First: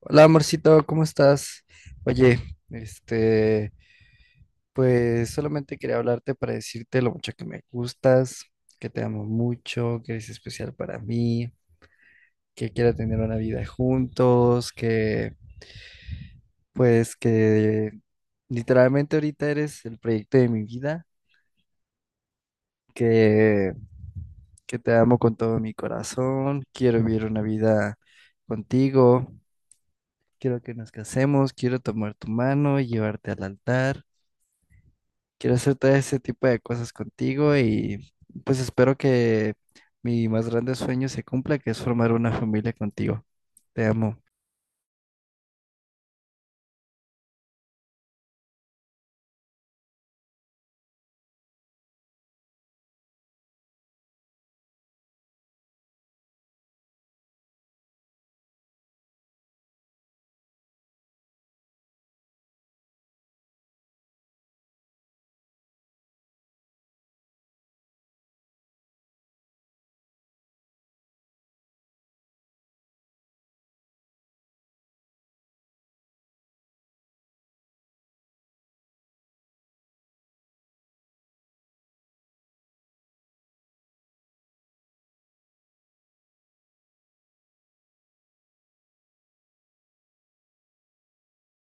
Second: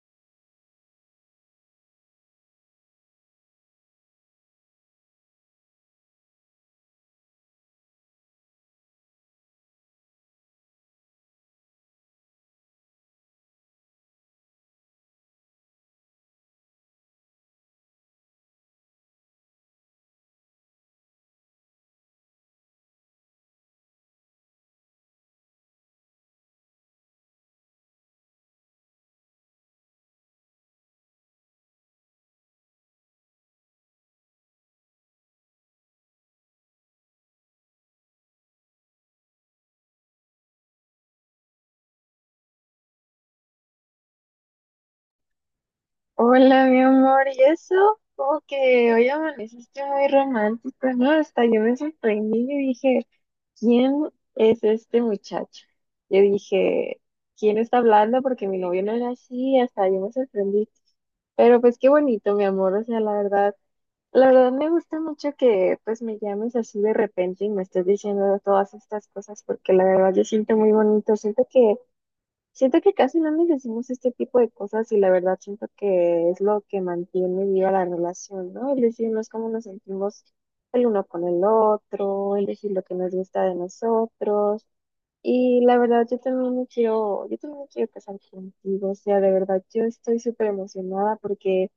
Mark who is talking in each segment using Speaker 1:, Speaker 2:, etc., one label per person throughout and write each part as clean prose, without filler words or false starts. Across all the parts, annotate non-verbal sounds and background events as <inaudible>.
Speaker 1: Hola, amorcito, ¿cómo estás? Oye, este, pues solamente quería hablarte para decirte lo mucho que me gustas, que te amo mucho, que eres especial para mí, que quiero tener una vida juntos, que literalmente ahorita eres el proyecto de mi vida, que que te amo con todo mi corazón, quiero vivir una vida contigo, quiero que nos casemos, quiero tomar tu mano y llevarte al altar. Quiero hacer todo ese tipo de cosas contigo y pues espero que mi más grande sueño se cumpla, que es formar una familia contigo. Te amo.
Speaker 2: Hola, mi amor, ¿y eso? Como que hoy amaneciste muy romántico, ¿no? Hasta yo me sorprendí y dije, ¿quién es este muchacho? Yo dije, ¿quién está hablando? Porque mi novio no era así, hasta yo me sorprendí. Pero pues qué bonito, mi amor, o sea, la verdad me gusta mucho que pues me llames así de repente y me estés diciendo todas estas cosas, porque la verdad yo siento muy bonito. Siento que casi no nos decimos este tipo de cosas y la verdad siento que es lo que mantiene viva la relación, ¿no? El decirnos cómo nos sentimos el uno con el otro, el decir lo que nos gusta de nosotros. Y la verdad yo también me quiero, yo también me quiero casar contigo, o sea, de verdad yo estoy súper emocionada porque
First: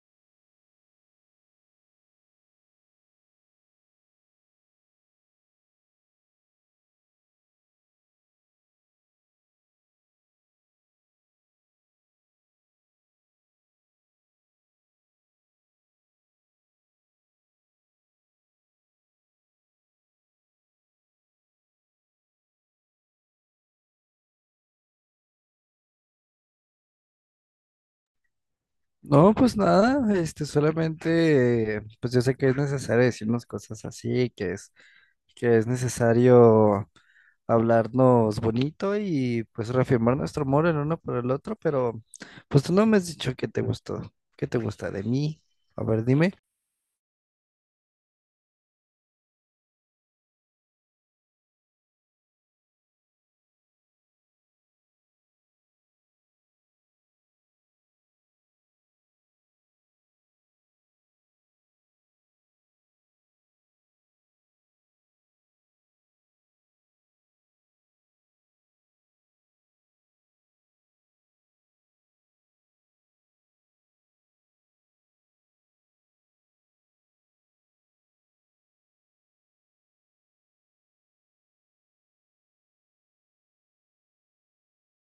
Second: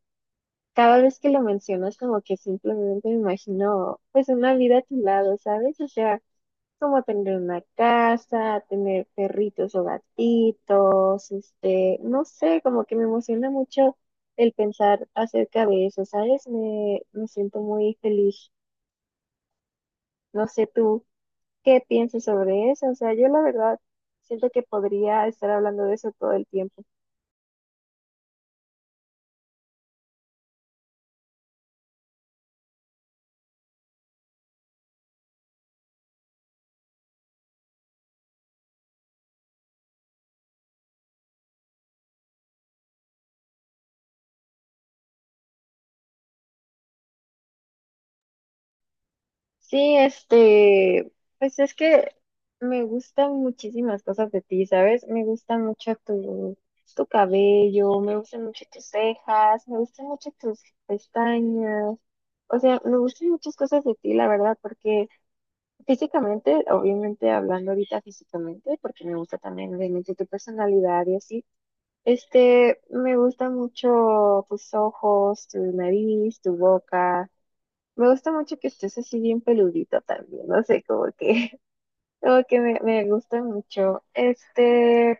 Speaker 2: cada vez que lo mencionas como que simplemente me imagino pues una vida a tu lado, ¿sabes? O sea, como tener una casa, tener perritos o gatitos, no sé, como que me emociona mucho el pensar acerca de eso, ¿sabes? Me siento muy feliz. No sé tú qué piensas sobre eso, o sea, yo la verdad siento que podría estar hablando de eso todo el tiempo.
Speaker 1: No, pues nada, este, solamente, pues yo sé que es necesario decirnos cosas así, que es necesario hablarnos bonito y pues reafirmar nuestro amor el uno por el otro, pero pues tú no me has dicho qué te gustó, qué te gusta de mí. A ver, dime.
Speaker 2: Sí, pues es que me gustan muchísimas cosas de ti, ¿sabes? Me gusta mucho tu cabello, me gustan mucho tus cejas, me gustan mucho tus pestañas, o sea, me gustan muchas cosas de ti, la verdad, porque físicamente, obviamente hablando ahorita físicamente, porque me gusta también obviamente tu personalidad y así, me gusta mucho tus ojos, tu nariz, tu boca. Me gusta mucho que estés así bien peludito también, no sé, <laughs> como que me gusta mucho.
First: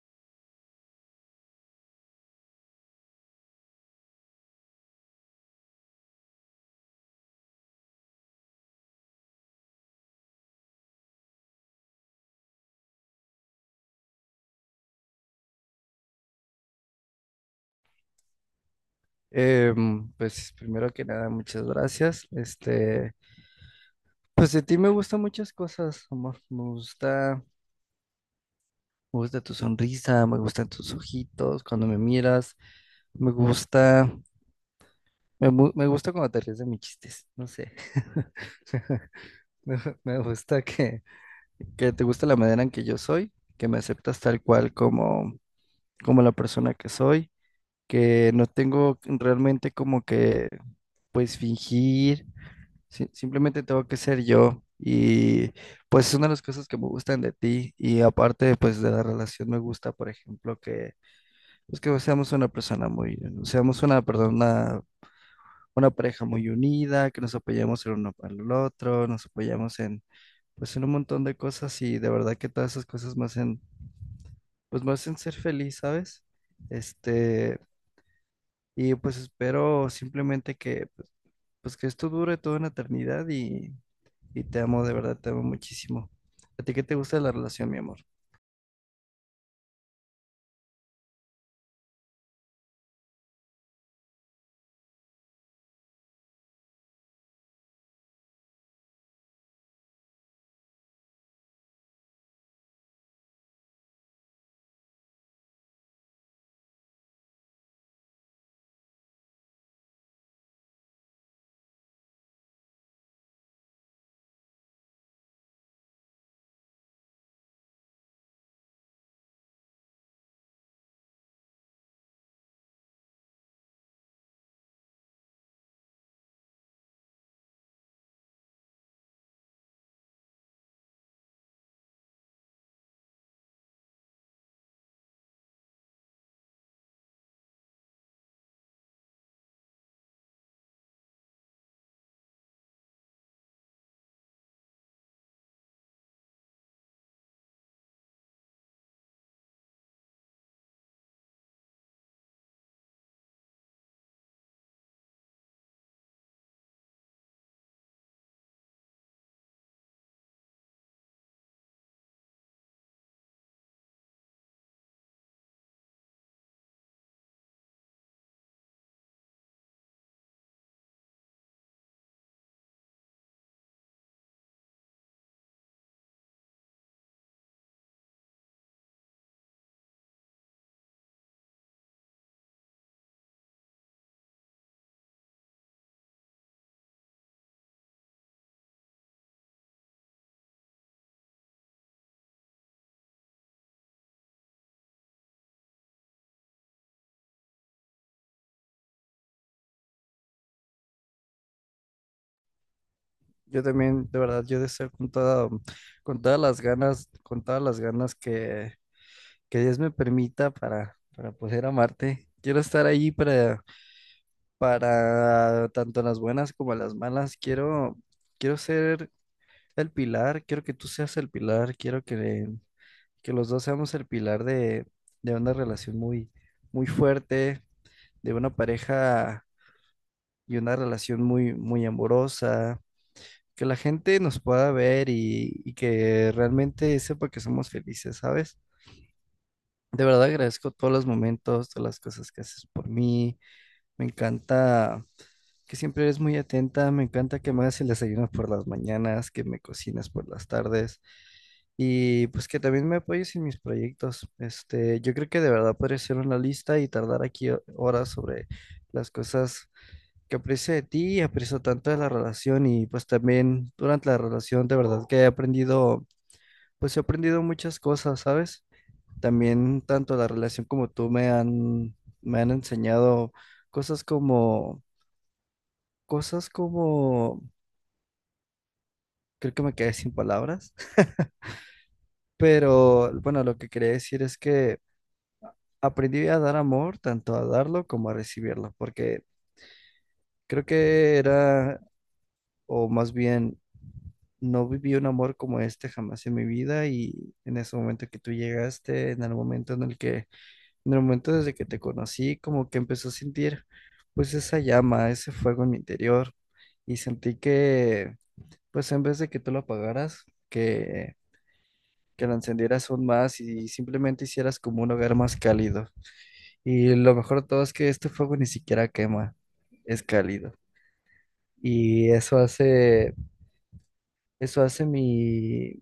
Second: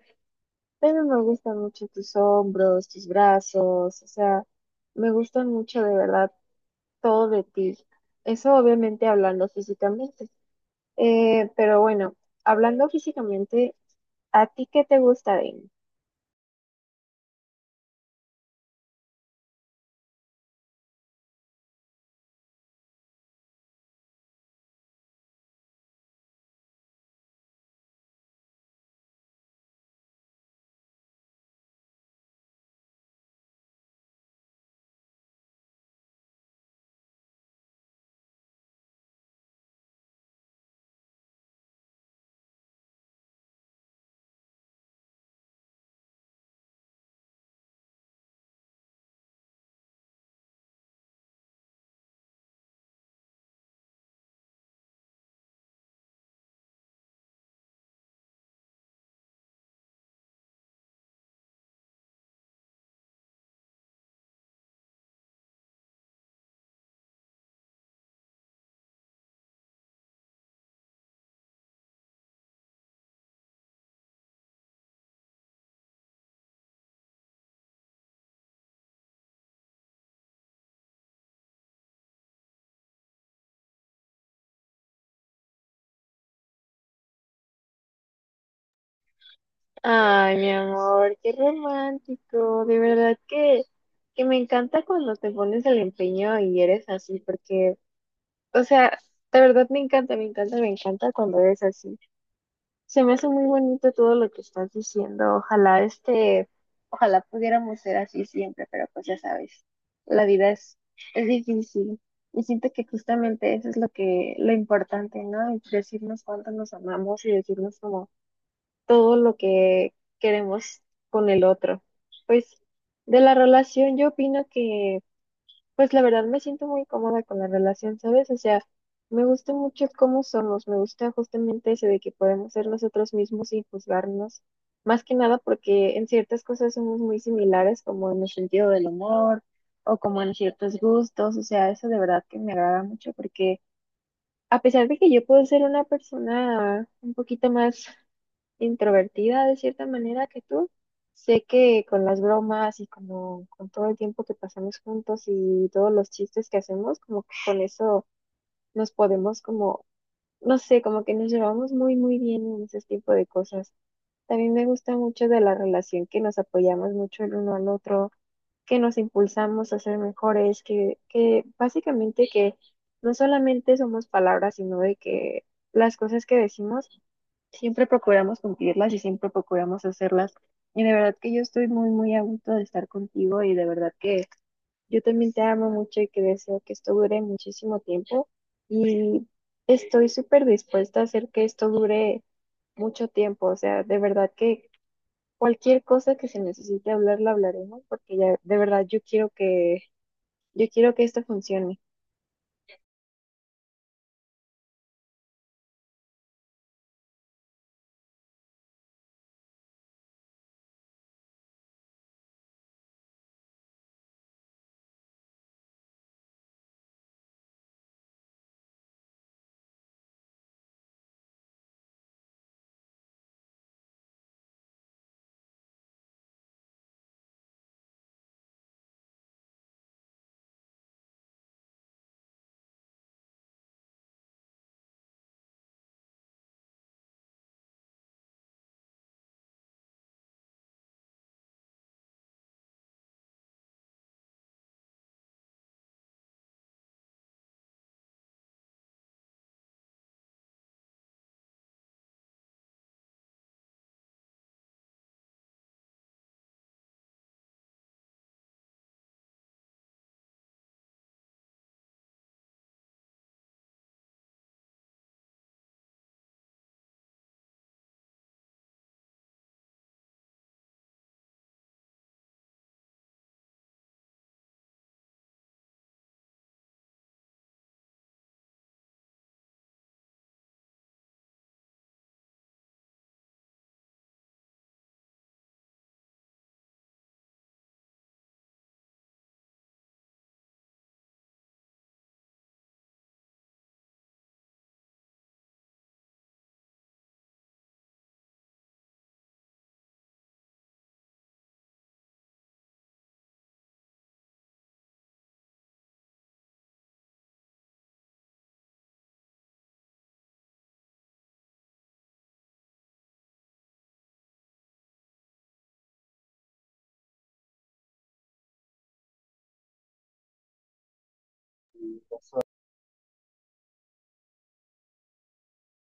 Speaker 2: También me gustan mucho tus hombros, tus brazos, o sea, me gusta mucho de verdad todo de ti. Eso obviamente hablando físicamente. Pero bueno, hablando físicamente, ¿a ti qué te gusta de mí?
Speaker 1: Pues primero que nada, muchas gracias. Este, pues de ti me gustan muchas cosas, amor. Me gusta tu sonrisa, me gustan tus ojitos cuando me miras, me gusta, me gusta cuando te ríes de mis chistes, no sé. <laughs> Me, me gusta que te gusta la manera en que yo soy, que me aceptas tal cual como, como la persona que soy, que no tengo realmente como que, pues fingir. Sí, simplemente tengo que ser yo y pues es una de las cosas que me gustan de ti, y aparte pues de la relación me gusta, por ejemplo, que pues que seamos una persona muy, seamos una persona, una pareja muy unida, que nos apoyemos el uno para el otro, nos apoyamos en pues en un montón de cosas y de verdad que todas esas cosas me hacen ser feliz, ¿sabes? Este, y pues espero simplemente que pues que esto dure toda una eternidad y te amo, de verdad, te amo muchísimo. ¿A ti qué te gusta de la relación, mi amor?
Speaker 2: Ay, mi amor, qué romántico, de verdad que me encanta cuando te pones el empeño y eres así, porque, o sea, de verdad me encanta, me encanta, me encanta cuando es así. Se me hace muy bonito todo lo que estás diciendo. Ojalá pudiéramos ser así siempre, pero pues ya sabes, la vida es difícil. Y siento que justamente eso es lo importante, ¿no? Decirnos cuánto nos amamos y decirnos como todo lo que queremos con el otro. Pues de la relación yo opino que pues la verdad me siento muy cómoda con la relación, ¿sabes? O sea, me gusta mucho cómo somos, me gusta justamente eso de que podemos ser nosotros mismos sin juzgarnos, más que nada porque en ciertas cosas somos muy similares, como en el sentido del humor o como en ciertos gustos, o sea, eso de verdad que me agrada mucho porque a pesar de que yo puedo ser una persona un poquito más introvertida de cierta manera que tú. Sé que con las bromas y como con todo el tiempo que pasamos juntos y todos los chistes que hacemos, como que con eso nos podemos como, no sé, como que nos llevamos muy, muy bien en ese tipo de cosas. También me gusta mucho de la relación que nos apoyamos mucho el uno al otro, que nos impulsamos a ser mejores, que básicamente que no solamente somos palabras, sino de que las cosas que decimos siempre procuramos cumplirlas y siempre procuramos hacerlas. Y de verdad que yo estoy muy, muy a gusto de estar contigo y de verdad que yo también te amo mucho y que deseo que esto dure muchísimo tiempo y estoy súper dispuesta a hacer que esto dure mucho tiempo. O sea, de verdad que cualquier cosa que se necesite hablar, la hablaremos porque ya de verdad yo quiero que esto funcione.
Speaker 1: Yo también, de verdad, yo deseo con toda, con todas las ganas, que Dios me permita para poder amarte. Quiero estar ahí para tanto las buenas como las malas. Quiero ser el pilar, quiero que tú seas el pilar, que los dos seamos el pilar de una relación muy, muy fuerte, de una pareja y una relación muy, muy amorosa, que la gente nos pueda ver y que realmente sepa que somos felices, ¿sabes? De verdad agradezco todos los momentos, todas las cosas que haces por mí. Me encanta que siempre eres muy atenta, me encanta que me hagas el desayuno por las mañanas, que me cocinas por las tardes y pues que también me apoyes en mis proyectos. Este, yo creo que de verdad podría ser una lista y tardar aquí horas sobre las cosas que aprecio de ti, aprecio tanto de la relación y pues también durante la relación de verdad que he aprendido, pues he aprendido muchas cosas, ¿sabes? También tanto la relación como tú me han enseñado cosas como, cosas como, creo que me quedé sin palabras, <laughs> pero bueno, lo que quería decir es que aprendí a dar amor, tanto a darlo como a recibirlo, porque creo que era, o más bien no viví un amor como este jamás en mi vida, y en ese momento que tú llegaste, en el momento desde que te conocí, como que empezó a sentir pues esa llama, ese fuego en mi interior y sentí que pues en vez de que tú lo apagaras, que, que lo encendieras aún más y simplemente hicieras como un hogar más cálido. Y lo mejor de todo es que este fuego ni siquiera quema, es cálido. Y eso hace, eso hace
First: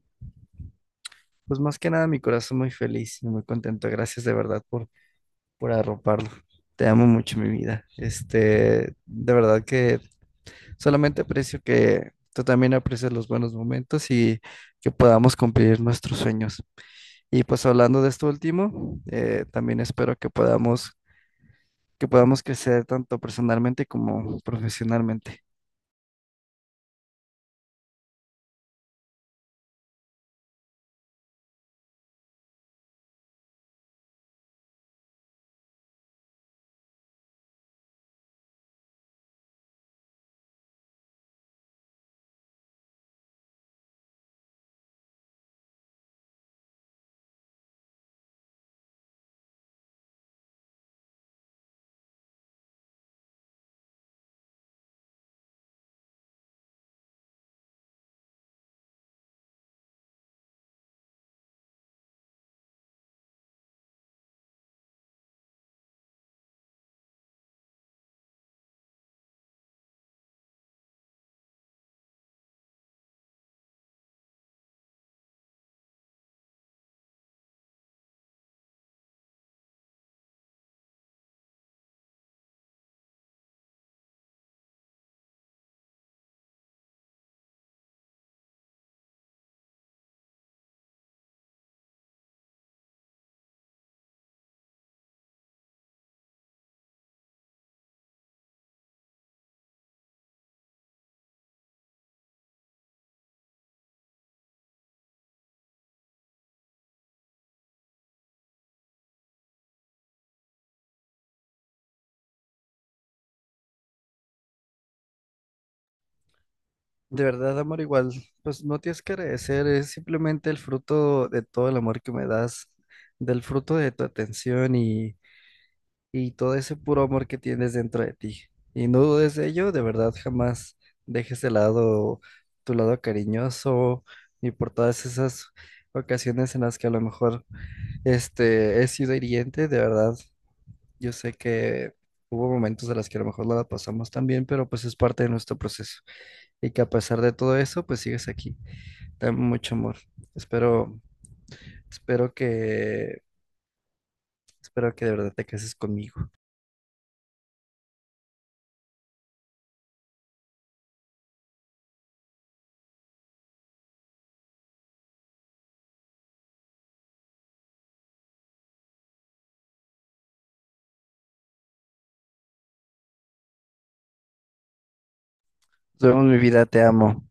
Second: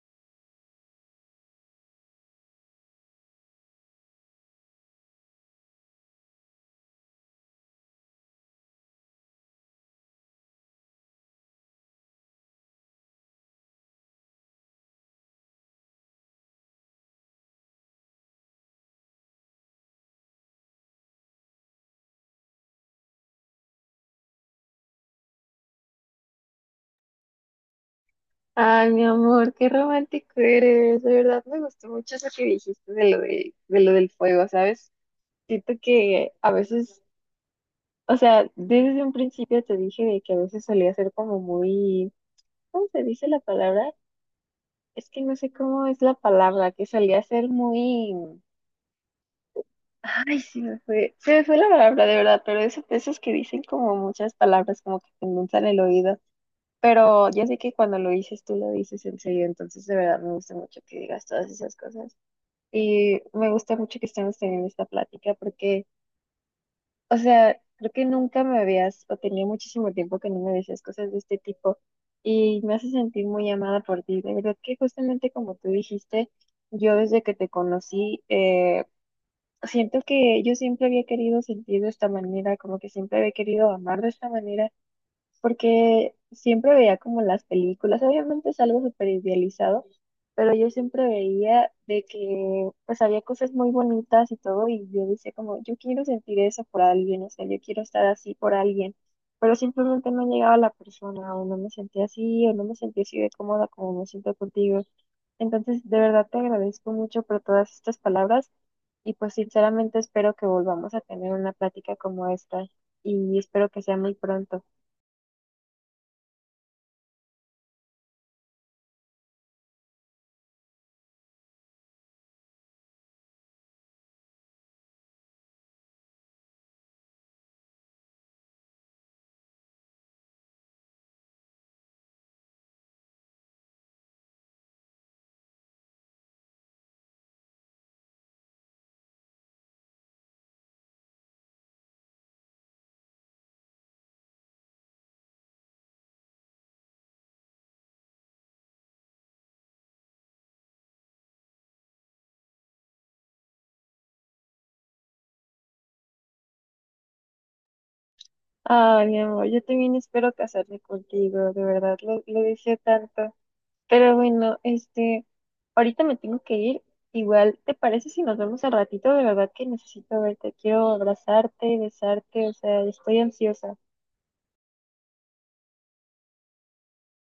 Speaker 1: pues más que nada, mi corazón muy feliz y muy contento. Gracias de verdad por arroparlo. Te amo mucho, mi vida. Este, de verdad que solamente aprecio que tú también aprecies los buenos momentos y que podamos cumplir nuestros sueños. Y pues hablando de esto último, también espero que podamos crecer tanto personalmente como profesionalmente.
Speaker 2: Ay, mi amor, qué romántico eres. De verdad me gustó mucho eso que dijiste de lo del fuego, ¿sabes? Siento que a veces, o sea, desde un principio te dije de que a veces solía ser como muy, ¿cómo se dice la palabra? Es que no sé cómo es la palabra, que solía ser muy, ay, se me fue la palabra de verdad, pero eso, esos que dicen como muchas palabras, como que te endulzan el oído, pero ya sé que cuando lo dices tú lo dices en serio, entonces de verdad me gusta mucho que digas todas esas cosas y me gusta mucho que estemos teniendo esta plática porque, o sea, creo que nunca me habías, o tenía muchísimo tiempo que no me decías cosas de este tipo y me hace sentir muy amada por ti. De verdad que justamente como tú dijiste, yo desde que te conocí, siento que yo siempre había querido sentir de esta manera, como que siempre había querido amar de esta manera porque siempre veía como las películas, obviamente es algo súper idealizado, pero yo siempre veía de que pues había cosas muy bonitas y todo, y yo decía como, yo quiero sentir eso por alguien, o sea, yo quiero estar así por alguien, pero simplemente no llegaba la persona, o no me sentía así, o no me sentía así de cómoda como me siento contigo. Entonces, de verdad te agradezco mucho por todas estas palabras. Y pues sinceramente espero que volvamos a tener una plática como esta y espero que sea muy pronto.
Speaker 1: De verdad, amor, igual, pues no tienes que agradecer, es simplemente el fruto de todo el amor que me das, del fruto de tu atención y todo ese puro amor que tienes dentro de ti. Y no dudes de ello, de verdad, jamás dejes de lado tu lado cariñoso ni por todas esas ocasiones en las que a lo mejor he sido hiriente, de verdad, yo sé que hubo momentos de las que a lo mejor no la pasamos tan bien, pero pues es parte de nuestro proceso y que a pesar de todo eso, pues sigues aquí. Dame mucho amor. Espero, espero que, espero que de verdad te cases conmigo.
Speaker 2: Ay, mi amor, yo también espero casarme contigo, de verdad, lo deseo tanto. Pero bueno, ahorita me tengo que ir. Igual, ¿te parece si nos vemos al ratito? De verdad que necesito verte, quiero abrazarte, besarte, o sea, estoy ansiosa.
Speaker 1: Duermo mi vida, te amo.